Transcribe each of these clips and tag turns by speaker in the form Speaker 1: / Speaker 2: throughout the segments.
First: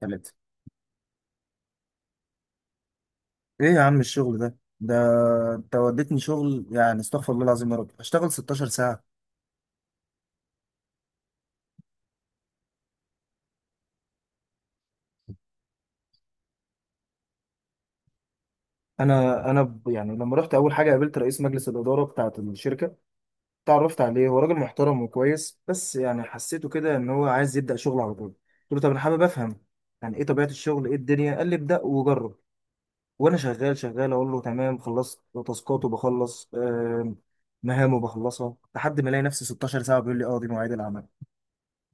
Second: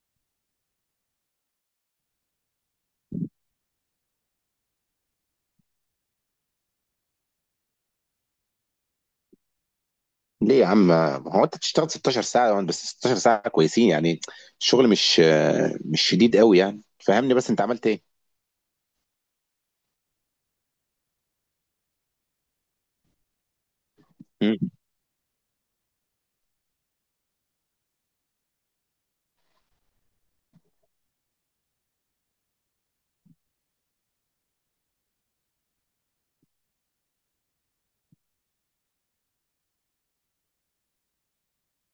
Speaker 1: ثلاثة، ايه يا عم الشغل ده، انت وديتني شغل، يعني استغفر الله العظيم يا رب، اشتغل 16 ساعة.
Speaker 2: ليه يا عم؟ ما هو انت تشتغل 16 ساعة يعني، بس 16 ساعة كويسين يعني. الشغل مش شديد قوي يعني. فهمني، بس انت عملت ايه؟
Speaker 1: يعني لما رحت اول حاجة قابلت رئيس مجلس الإدارة بتاعت الشركة، تعرفت عليه، هو راجل
Speaker 2: مم.
Speaker 1: محترم وكويس، بس يعني حسيته كده ان هو عايز يبدأ شغل على طول. قلت له طب انا حابب افهم، يعني ايه طبيعة الشغل، ايه الدنيا. قال لي ابدأ وجرب. وانا شغال شغال اقول له تمام خلصت تاسكات، وبخلص مهام وبخلصها، لحد ما الاقي نفسي 16 ساعة بيقول لي اه، دي مواعيد العمل.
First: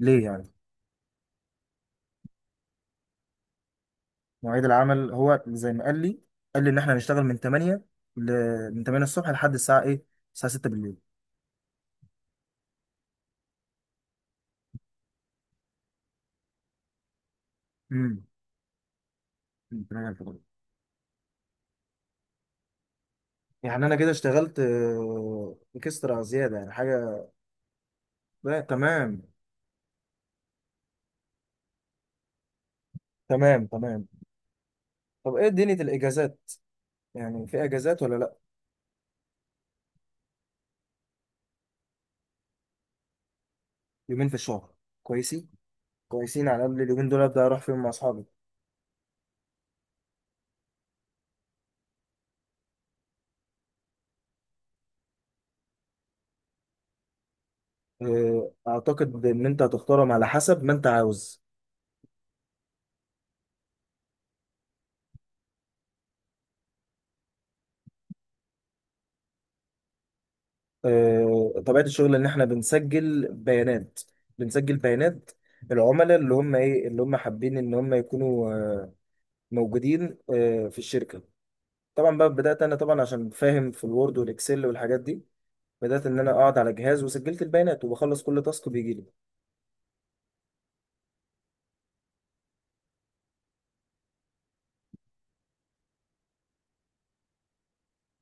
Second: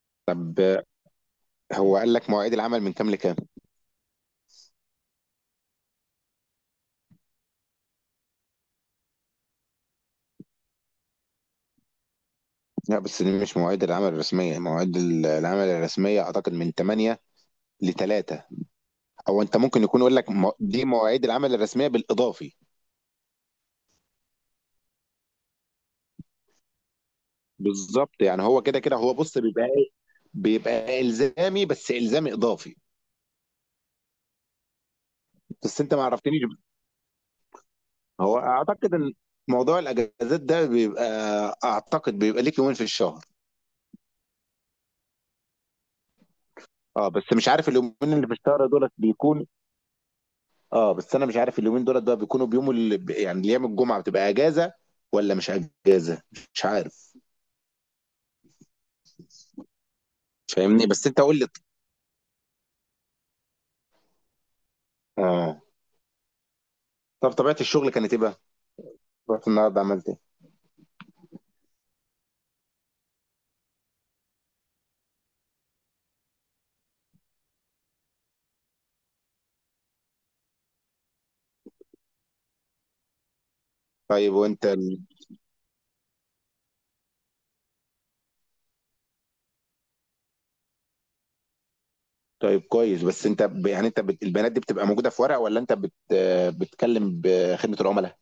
Speaker 1: ليه يعني؟
Speaker 2: طب هو قال لك مواعيد العمل من كام لكام؟
Speaker 1: مواعيد العمل هو زي ما قال لي ان احنا هنشتغل من 8 ل... من 8 الصبح لحد الساعه ايه، الساعه 6 بالليل.
Speaker 2: لا، بس دي مش مواعيد العمل الرسمية. العمل الرسمية اعتقد من 8 ل
Speaker 1: امم
Speaker 2: 3. او انت ممكن
Speaker 1: من
Speaker 2: يكون
Speaker 1: 8
Speaker 2: يقول لك،
Speaker 1: الفجر.
Speaker 2: دي مواعيد العمل الرسمية بالاضافي.
Speaker 1: يعني انا كده اشتغلت، اكسترا زياده، يعني حاجه.
Speaker 2: بالظبط، يعني
Speaker 1: لا،
Speaker 2: هو كده كده. هو
Speaker 1: تمام
Speaker 2: بص، بيبقى الزامي، بس الزامي اضافي.
Speaker 1: تمام تمام. طب ايه دنيا
Speaker 2: بس انت ما عرفتنيش.
Speaker 1: الاجازات؟ يعني في اجازات ولا لا؟
Speaker 2: هو اعتقد موضوع الاجازات ده بيبقى، اعتقد بيبقى ليك يومين في الشهر.
Speaker 1: يومين في الشهر، كويسين كويسين، على الاقل اليومين
Speaker 2: اه،
Speaker 1: دول
Speaker 2: بس
Speaker 1: ابدا
Speaker 2: مش
Speaker 1: اروح
Speaker 2: عارف
Speaker 1: فيهم مع
Speaker 2: اليومين
Speaker 1: اصحابي.
Speaker 2: اللي في الشهر دولت بيكون. اه، بس انا مش عارف اليومين دولت بقى بيكونوا بيوم اللي، يعني، ايام الجمعه بتبقى اجازه ولا مش اجازه، مش عارف.
Speaker 1: اعتقد ان انت هتختارهم على حسب ما انت
Speaker 2: فاهمني، بس انت قول
Speaker 1: عاوز.
Speaker 2: لي. اه. طب طبيعه الشغل كانت ايه بقى؟ رحت النهارده عملت ايه؟
Speaker 1: طبيعة الشغل ان احنا بنسجل بيانات بنسجل بيانات العملاء، اللي هم حابين ان هم يكونوا موجودين في الشركة. طبعا بقى بدأت انا طبعا، عشان فاهم في الوورد
Speaker 2: طيب،
Speaker 1: والاكسل
Speaker 2: وانت
Speaker 1: والحاجات دي. بدأت ان انا اقعد على جهاز وسجلت البيانات، وبخلص كل تاسك بيجي لي.
Speaker 2: طيب كويس. بس انت يعني انت البيانات دي بتبقى موجوده في ورق، ولا انت بت... آه، بتكلم بخدمه العملاء؟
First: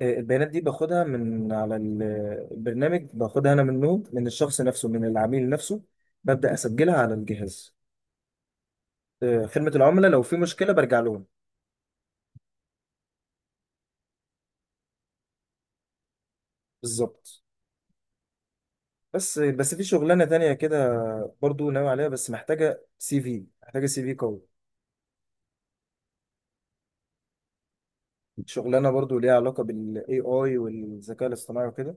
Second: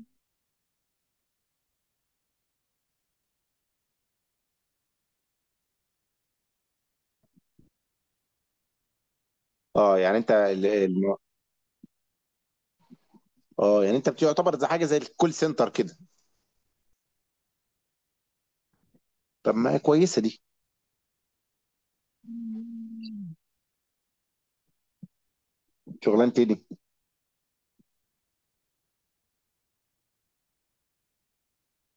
Speaker 1: البيانات دي باخدها من على البرنامج، باخدها انا منه، من الشخص نفسه، من العميل نفسه. ببدأ اسجلها على الجهاز. خدمة
Speaker 2: اه
Speaker 1: العملاء
Speaker 2: يعني
Speaker 1: لو
Speaker 2: انت
Speaker 1: في مشكلة برجع لهم.
Speaker 2: اه يعني انت بتعتبر زي حاجه، زي الكول سنتر كده.
Speaker 1: بالظبط. بس
Speaker 2: طب ما
Speaker 1: بس
Speaker 2: هي
Speaker 1: في
Speaker 2: كويسه
Speaker 1: شغلانه
Speaker 2: دي.
Speaker 1: تانية كده، برضو ناوي عليها، بس محتاجه سي في، محتاجه سي في قوي.
Speaker 2: شغلانه ايه دي؟
Speaker 1: شغلانه برضو ليها علاقه بالاي اي والذكاء الاصطناعي وكده،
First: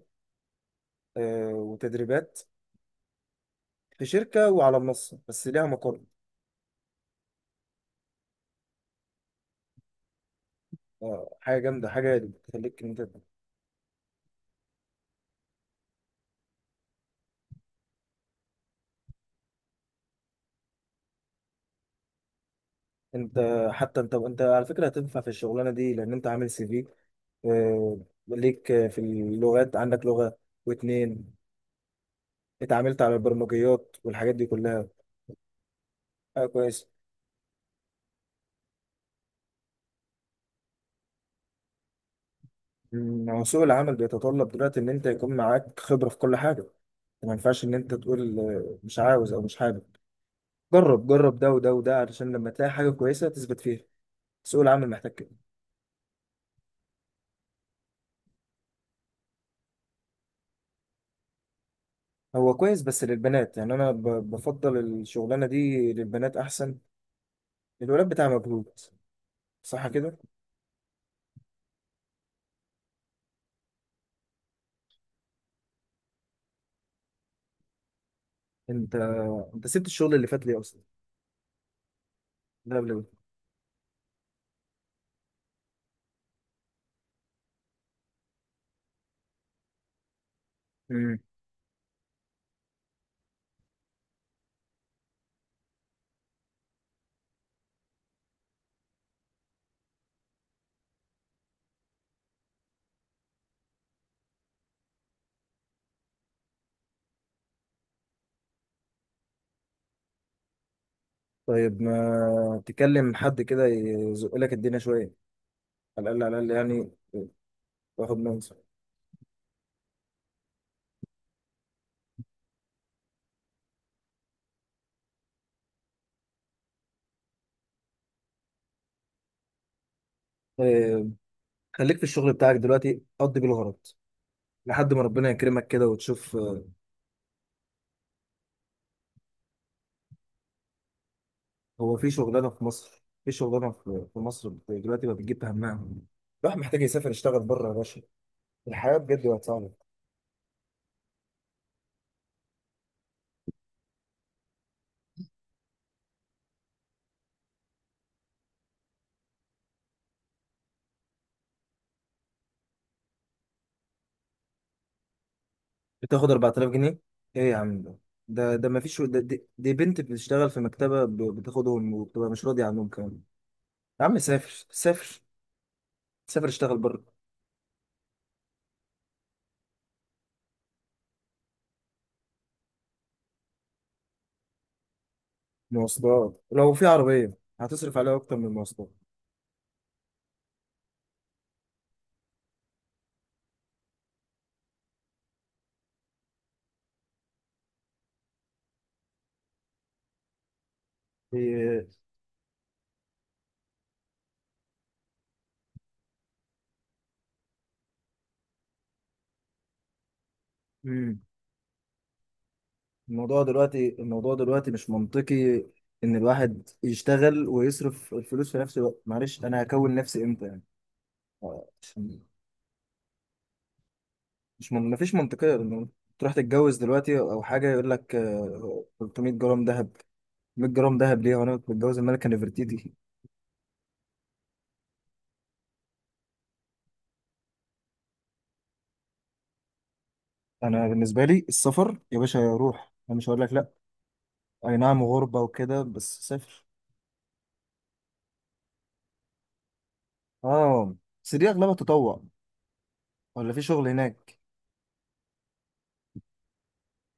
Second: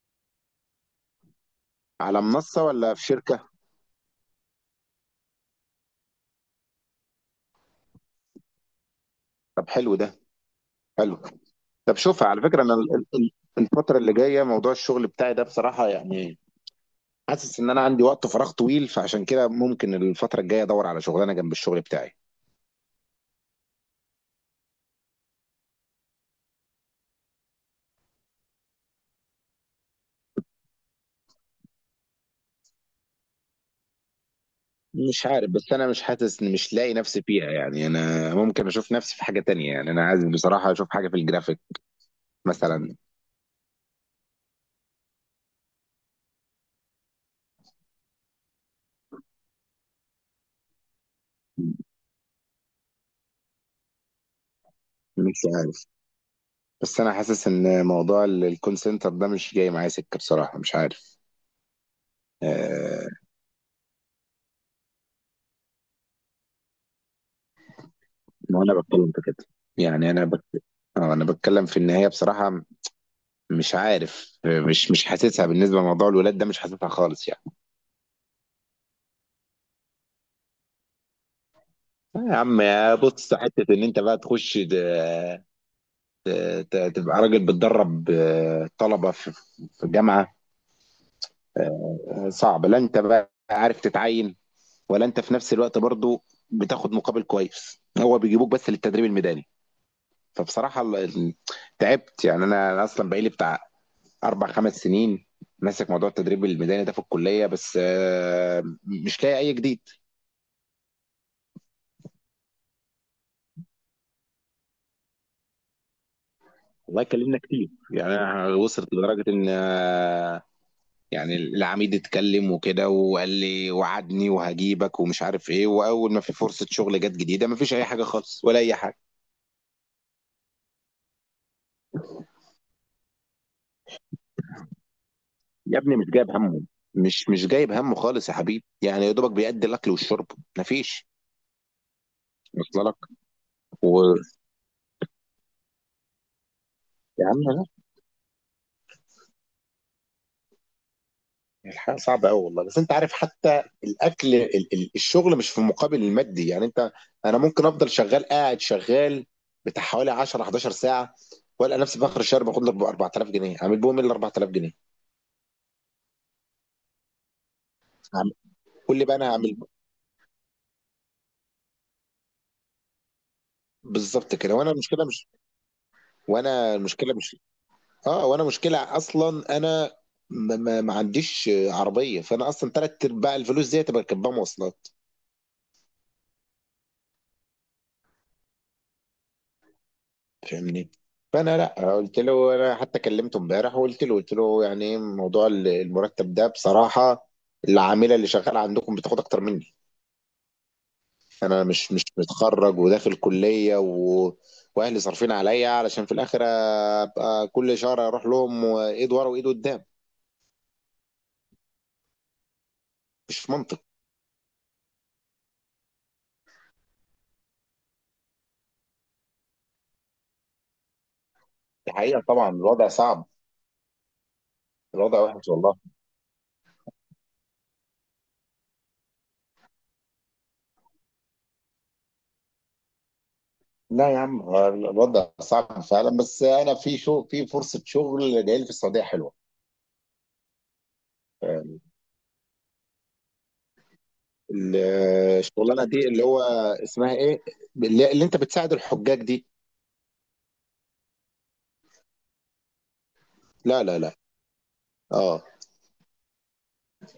Speaker 2: على
Speaker 1: وتدريبات.
Speaker 2: منصه ولا في شركه؟
Speaker 1: في شركه وعلى منصه، بس ليها مقر.
Speaker 2: طب حلو ده، حلو.
Speaker 1: حاجه جامده،
Speaker 2: طب
Speaker 1: حاجه
Speaker 2: شوف، على فكره، انا
Speaker 1: بتخليك ان انت،
Speaker 2: الفتره اللي جايه، موضوع الشغل بتاعي ده بصراحه يعني، حاسس ان انا عندي وقت فراغ طويل، فعشان كده ممكن الفتره الجايه ادور على شغلانه جنب الشغل بتاعي.
Speaker 1: انت حتى انت على فكره هتنفع في الشغلانه دي، لان انت عامل سي في، ليك في اللغات، عندك لغه واتنين، اتعاملت على البرمجيات والحاجات دي كلها.
Speaker 2: مش عارف، بس انا مش حاسس، ان مش
Speaker 1: كويس.
Speaker 2: لاقي نفسي فيها يعني. انا ممكن اشوف نفسي في حاجه تانية، يعني انا عايز بصراحه اشوف حاجه في الجرافيك مثلا.
Speaker 1: هو سوق العمل بيتطلب دلوقتي ان انت يكون معاك خبرة في كل حاجة. ما ينفعش ان انت تقول مش عاوز او مش حابب. جرب، جرب ده وده وده، علشان لما تلاقي حاجة كويسة تثبت فيها. سوق العمل محتاج كده.
Speaker 2: مش عارف، بس انا حاسس ان موضوع الكول سنتر ده مش جاي معايا سكه بصراحه، مش عارف.
Speaker 1: هو كويس بس
Speaker 2: آه.
Speaker 1: للبنات، يعني بفضل الشغلانة دي للبنات احسن، الولاد بتاع
Speaker 2: ما
Speaker 1: مجهود.
Speaker 2: انا بتكلم في كده.
Speaker 1: صح
Speaker 2: يعني
Speaker 1: كده.
Speaker 2: انا بك... آه انا بتكلم في النهايه بصراحه. مش عارف، مش حاسسها بالنسبه لموضوع الولاد ده، مش حاسسها خالص يعني.
Speaker 1: انت انت سبت الشغل اللي فات ليه اصلا؟
Speaker 2: آه يا عم،
Speaker 1: ده قبل ده.
Speaker 2: يا بص، حته ان انت بقى تخش ت... تبقى راجل بتدرب، طلبه في جامعه.
Speaker 1: مم.
Speaker 2: آه، صعب. لا انت بقى عارف تتعين، ولا انت في نفس الوقت برضو بتاخد مقابل كويس. هو بيجيبوك بس للتدريب الميداني. فبصراحة تعبت يعني. أنا أصلا بقالي بتاع أربع خمس سنين ماسك موضوع التدريب الميداني ده في الكلية، بس مش لاقي أي جديد.
Speaker 1: طيب ما تكلم حد كده يزق لك الدنيا شوية، على الاقل على الاقل يعني.
Speaker 2: والله اتكلمنا كتير، يعني
Speaker 1: واخد
Speaker 2: أنا
Speaker 1: منصب.
Speaker 2: وصلت لدرجة إن، يعني العميد اتكلم وكده وقال لي، وعدني وهجيبك ومش عارف إيه، وأول ما في فرصة شغل جت جديدة ما فيش أي حاجة خالص ولا أي حاجة.
Speaker 1: خليك في الشغل بتاعك دلوقتي قضي بيه الغرض، لحد ما ربنا يكرمك
Speaker 2: يا
Speaker 1: كده
Speaker 2: ابني، مش جايب
Speaker 1: وتشوف.
Speaker 2: همه، مش جايب همه خالص يا حبيبي. يعني يا دوبك بيأدي الأكل والشرب. ما فيش.
Speaker 1: هو في شغلانه في
Speaker 2: وصل
Speaker 1: مصر،
Speaker 2: لك؟
Speaker 1: دلوقتي ما بتجيب همها. الواحد محتاج يسافر
Speaker 2: يا
Speaker 1: يشتغل
Speaker 2: عم،
Speaker 1: بره يا باشا. الحياه بجد بقت صعبه.
Speaker 2: الحياة صعبة أوي والله. بس أنت عارف، حتى الأكل الشغل مش في المقابل المادي يعني. أنت، أنا ممكن أفضل شغال، قاعد شغال بتاع حوالي 10 11 ساعة وألقى نفسي في آخر الشهر باخد لي 4000 جنيه. أعمل بهم إيه ال 4000 جنيه؟
Speaker 1: بتاخد 4000 جنيه؟ ايه يا عم ده؟
Speaker 2: أعمل-
Speaker 1: ما
Speaker 2: قول
Speaker 1: فيش.
Speaker 2: لي بقى،
Speaker 1: ده
Speaker 2: أنا
Speaker 1: دي,
Speaker 2: هعمل
Speaker 1: دي بنت بتشتغل في مكتبه، بتاخدهم وبتبقى مش راضيه عنهم كمان. يا عم
Speaker 2: بالظبط كده.
Speaker 1: سافر،
Speaker 2: وأنا المشكلة
Speaker 1: سافر،
Speaker 2: مش
Speaker 1: سافر،
Speaker 2: وأنا
Speaker 1: اشتغل بره.
Speaker 2: المشكلة مش أه، وأنا مشكلة أصلا، أنا ما عنديش عربية، فأنا أصلا تلات أرباع الفلوس دي تبقى كاتبها مواصلات.
Speaker 1: مواصلات. لو في عربيه هتصرف عليها اكتر من المواصلات.
Speaker 2: فاهمني. فانا، لا، قلت له، انا حتى كلمته امبارح وقلت له، قلت له يعني ايه موضوع المرتب ده بصراحه. العامله اللي شغاله عندكم بتاخد اكتر مني. انا
Speaker 1: إيه،
Speaker 2: مش متخرج وداخل كليه واهلي صارفين عليا، علشان في الاخر ابقى كل شهر اروح لهم وايد ورا وايد قدام.
Speaker 1: مم. الموضوع
Speaker 2: مش منطق.
Speaker 1: دلوقتي الموضوع دلوقتي مش منطقي، ان الواحد يشتغل ويصرف الفلوس في نفس الوقت. معلش انا هكون نفسي امتى يعني؟
Speaker 2: الحقيقه
Speaker 1: عشان-
Speaker 2: طبعا الوضع صعب.
Speaker 1: مش من... مفيش
Speaker 2: الوضع وحش
Speaker 1: منطقية
Speaker 2: والله.
Speaker 1: انه تروح تتجوز دلوقتي او حاجة يقول لك 300 جرام ذهب، 100 جرام ذهب ليه وانا متجوز الملكة نفرتيتي؟
Speaker 2: لا يا عم، هو الوضع صعب فعلا، بس انا في فرصه شغل جايه لي في السعوديه حلوه.
Speaker 1: انا بالنسبة لي السفر يا باشا، روح، انا مش هقول لك لا.
Speaker 2: ال-
Speaker 1: اي نعم غربة وكده
Speaker 2: الشغلانه دي، اللي
Speaker 1: بس
Speaker 2: هو
Speaker 1: سافر.
Speaker 2: اسمها ايه؟ اللي انت بتساعد الحجاج دي.
Speaker 1: اه، بس دي اغلبها تطوع ولا في
Speaker 2: لا
Speaker 1: شغل
Speaker 2: لا لا.
Speaker 1: هناك؟
Speaker 2: اه.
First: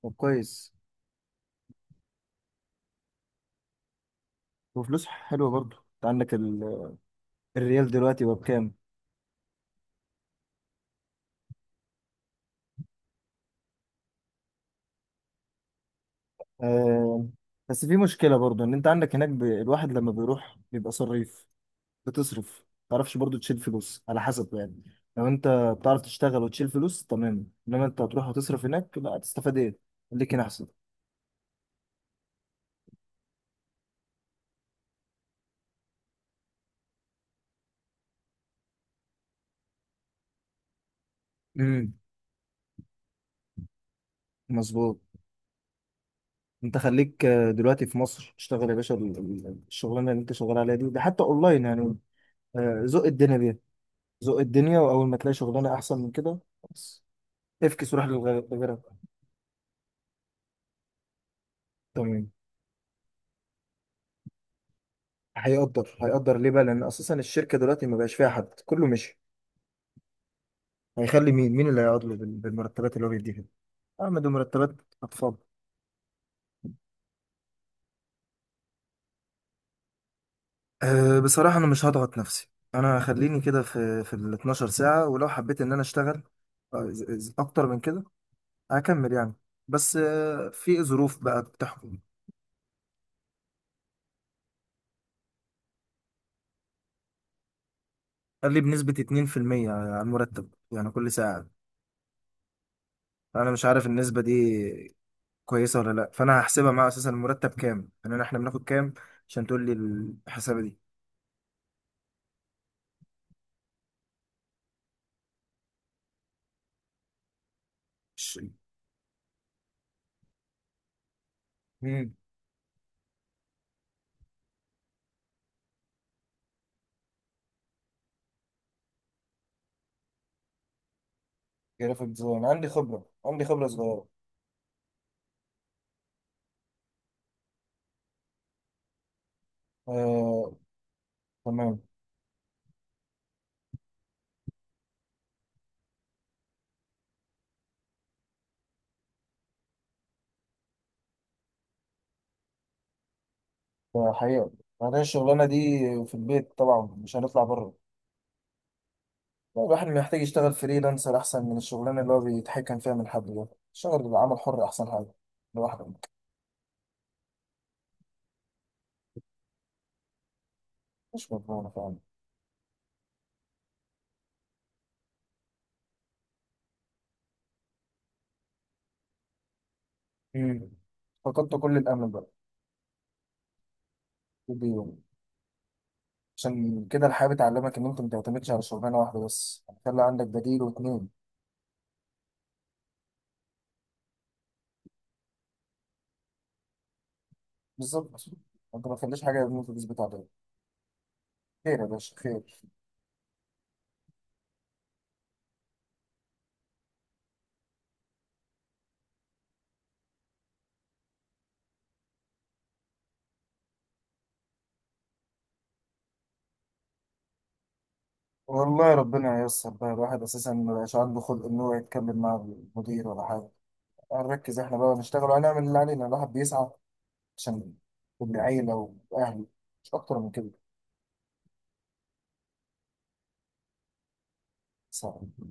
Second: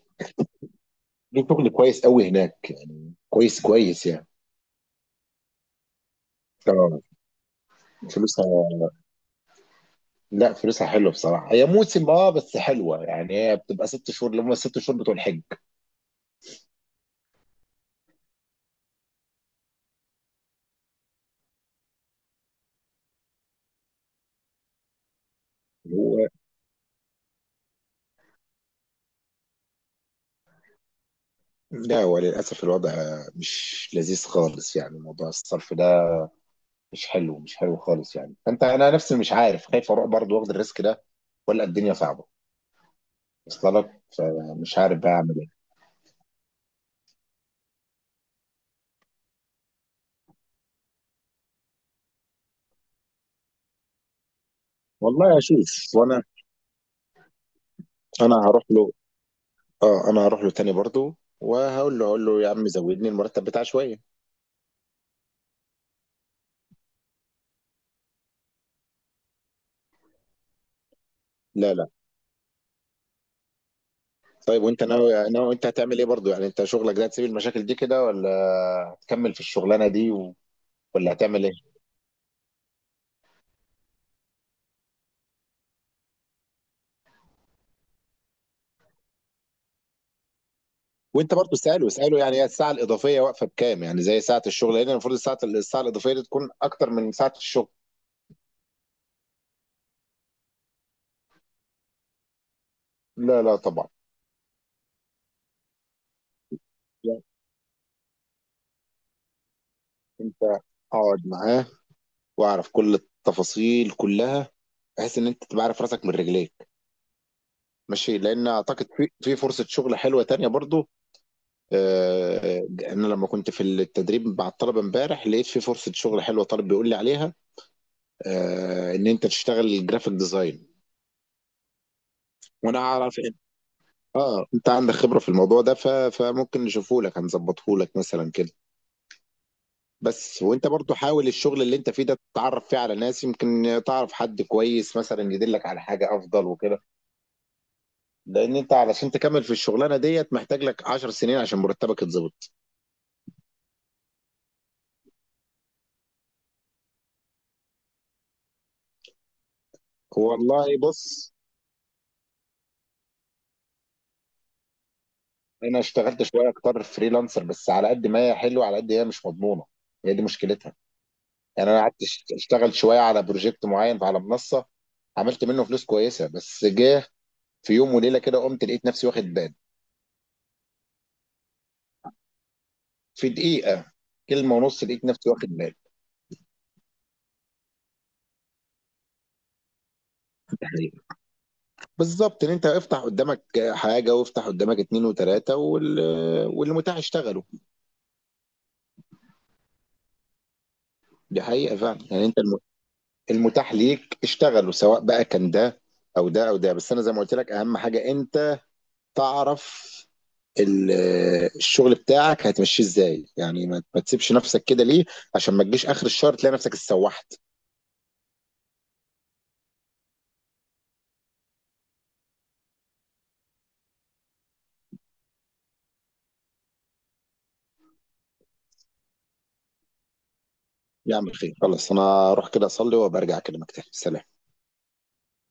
Speaker 1: طب كويس.
Speaker 2: دي شغل كويس قوي هناك يعني، كويس كويس يعني.
Speaker 1: وفلوس حلوة برضه. انت عندك ال
Speaker 2: اه.
Speaker 1: الريال دلوقتي هو
Speaker 2: فلوسها،
Speaker 1: بكام؟
Speaker 2: لا فلوسها حلوه بصراحه. هي موسم، اه بس حلوه يعني. هي بتبقى 6 شهور، اللي هم الست شهور بتوع الحج.
Speaker 1: آه، بس في مشكلة برضو ان انت عندك هناك، الواحد لما بيروح بيبقى صريف، بتصرف. ما تعرفش برضو تشيل فلوس على حسب يعني، لو انت
Speaker 2: اللي
Speaker 1: بتعرف
Speaker 2: هو،
Speaker 1: تشتغل وتشيل فلوس تمام، انما انت هتروح وتصرف هناك، لا هتستفاد ايه. خليك هنا احسن.
Speaker 2: لا وللاسف الوضع مش لذيذ خالص يعني. موضوع الصرف ده مش حلو، مش حلو خالص يعني. انا نفسي مش عارف، خايف اروح برضه واخد الريسك ده، ولا الدنيا
Speaker 1: امم
Speaker 2: صعبه. وصل لك، فمش
Speaker 1: مظبوط.
Speaker 2: عارف بقى اعمل إيه.
Speaker 1: انت خليك دلوقتي في مصر، اشتغل يا باشا. الشغلانه اللي انت شغال عليها دي، ده حتى اونلاين يعني. زق الدنيا بيها، زق الدنيا، واول ما تلاقي
Speaker 2: والله
Speaker 1: شغلانه
Speaker 2: اشوف.
Speaker 1: احسن من
Speaker 2: وانا،
Speaker 1: كده، بس افكس وروح
Speaker 2: انا هروح
Speaker 1: لغيرها.
Speaker 2: له. اه، انا هروح له تاني برضه، وهقول له، هقول
Speaker 1: تمام.
Speaker 2: له يا عم زودني المرتب بتاع شويه.
Speaker 1: هيقدر ليه بقى؟ لان اساسا الشركه دلوقتي ما بقاش فيها حد، كله مشي. هيخلي مين
Speaker 2: لا
Speaker 1: اللي
Speaker 2: لا.
Speaker 1: هيقعد له بالمرتبات اللي هو بيديها دي؟ اعمل
Speaker 2: طيب،
Speaker 1: مرتبات.
Speaker 2: وانت ناوي
Speaker 1: اطفال.
Speaker 2: ناوي انت هتعمل ايه برضه؟ يعني انت شغلك ده هتسيب المشاكل دي كده، ولا هتكمل في الشغلانه دي ولا
Speaker 1: أه،
Speaker 2: هتعمل ايه؟
Speaker 1: بصراحه انا مش هضغط نفسي. انا هخليني كده في ال 12 ساعه، ولو حبيت ان انا اشتغل اكتر من كده هكمل يعني. بس في ظروف
Speaker 2: وانت
Speaker 1: بقى
Speaker 2: برضه ساله
Speaker 1: بتحكم.
Speaker 2: ساله يعني هي الساعه الاضافيه واقفه بكام؟ يعني زي ساعه الشغل هنا؟ المفروض الساعه الاضافيه دي تكون اكتر من ساعه الشغل.
Speaker 1: قال لي بنسبه 2% على المرتب، يعني كل ساعه.
Speaker 2: لا
Speaker 1: انا
Speaker 2: لا
Speaker 1: مش عارف
Speaker 2: طبعا.
Speaker 1: النسبه دي كويسه ولا لا، فانا هحسبها معاه. اساسا
Speaker 2: يعني
Speaker 1: المرتب كام يعني، احنا بناخد كام عشان تقول لي
Speaker 2: انت
Speaker 1: الحسابه دي؟
Speaker 2: اقعد معاه، واعرف كل التفاصيل كلها، بحيث ان انت تبقى عارف راسك من رجليك ماشي.
Speaker 1: ش-
Speaker 2: لان اعتقد في فرصه شغل حلوه تانية برضو.
Speaker 1: مم.
Speaker 2: آه، انا لما كنت في التدريب مع الطلبه امبارح لقيت في فرصه شغل حلوه، طالب بيقول لي عليها، ان انت تشتغل جرافيك ديزاين.
Speaker 1: جرافيك ديزاين، عندي
Speaker 2: وانا
Speaker 1: خبرة،
Speaker 2: اعرف إن-
Speaker 1: عندي خبرة صغيرة.
Speaker 2: اه، انت عندك خبره في الموضوع ده، فممكن نشوفه لك، هنظبطه لك مثلا كده. بس
Speaker 1: آه،
Speaker 2: وانت برضو حاول الشغل اللي
Speaker 1: تمام.
Speaker 2: انت فيه ده تتعرف فيه على ناس، يمكن تعرف حد كويس مثلا يدلك على حاجه افضل وكده. لان انت علشان تكمل في الشغلانه ديت محتاج لك 10 سنين عشان مرتبك يتظبط.
Speaker 1: حقيقة، بعدين الشغلانة دي في البيت طبعا، مش هنطلع بره. لا، الواحد محتاج يشتغل
Speaker 2: والله
Speaker 1: فريلانسر
Speaker 2: بص.
Speaker 1: أحسن من الشغلانة اللي هو بيتحكم فيها من حد ده. الشغل بعمل حر أحسن حاجة،
Speaker 2: انا
Speaker 1: لوحدك.
Speaker 2: اشتغلت شويه اكتر فريلانسر، بس على قد ما هي حلوه، على قد هي مش مضمونه. هي دي مشكلتها.
Speaker 1: مش مضمونة
Speaker 2: يعني انا
Speaker 1: فعلا.
Speaker 2: قعدت اشتغل شويه على بروجكت معين على منصه. عملت منه فلوس كويسه، بس جه في يوم وليله كده، قمت لقيت نفسي واخد بان.
Speaker 1: مم. فقدت كل الأمل بقى.
Speaker 2: في دقيقه،
Speaker 1: في
Speaker 2: كلمه ونص،
Speaker 1: البيت.
Speaker 2: لقيت نفسي واخد بان.
Speaker 1: عشان كده الحياة بتعلمك إن أنت ما تعتمدش على شغلانة واحدة بس، يعني خلي عندك بديل
Speaker 2: ده حقيقي.
Speaker 1: واتنين.
Speaker 2: بالظبط. ان انت افتح قدامك حاجه، وافتح قدامك اتنين وتلاته والمتاح اشتغلوا.
Speaker 1: بالظبط، أنت ما تخليش حاجة إن أنت تثبت عليها.
Speaker 2: دي حقيقه
Speaker 1: خير يا
Speaker 2: فعلا
Speaker 1: باشا
Speaker 2: يعني، انت
Speaker 1: خير.
Speaker 2: المتاح ليك اشتغلوا، سواء بقى كان ده او ده او ده. بس انا زي ما قلت لك، اهم حاجه انت تعرف ال- الشغل بتاعك هتمشيه ازاي. يعني ما تسيبش نفسك كده ليه، عشان ما تجيش اخر الشهر تلاقي نفسك اتسوحت.
Speaker 1: والله ربنا ييسر بقى، الواحد أساسا ما بقاش عنده خلق إن هو يتكلم مع المدير ولا حاجة، هنركز إحنا بقى ونشتغل وهنعمل اللي علينا، الواحد بيسعى عشان العيلة وأهله، مش أكتر من كده.
Speaker 2: يا عم خير، خلاص انا اروح كده اصلي وبرجع اكلمك تاني. سلام.
Speaker 1: صعب.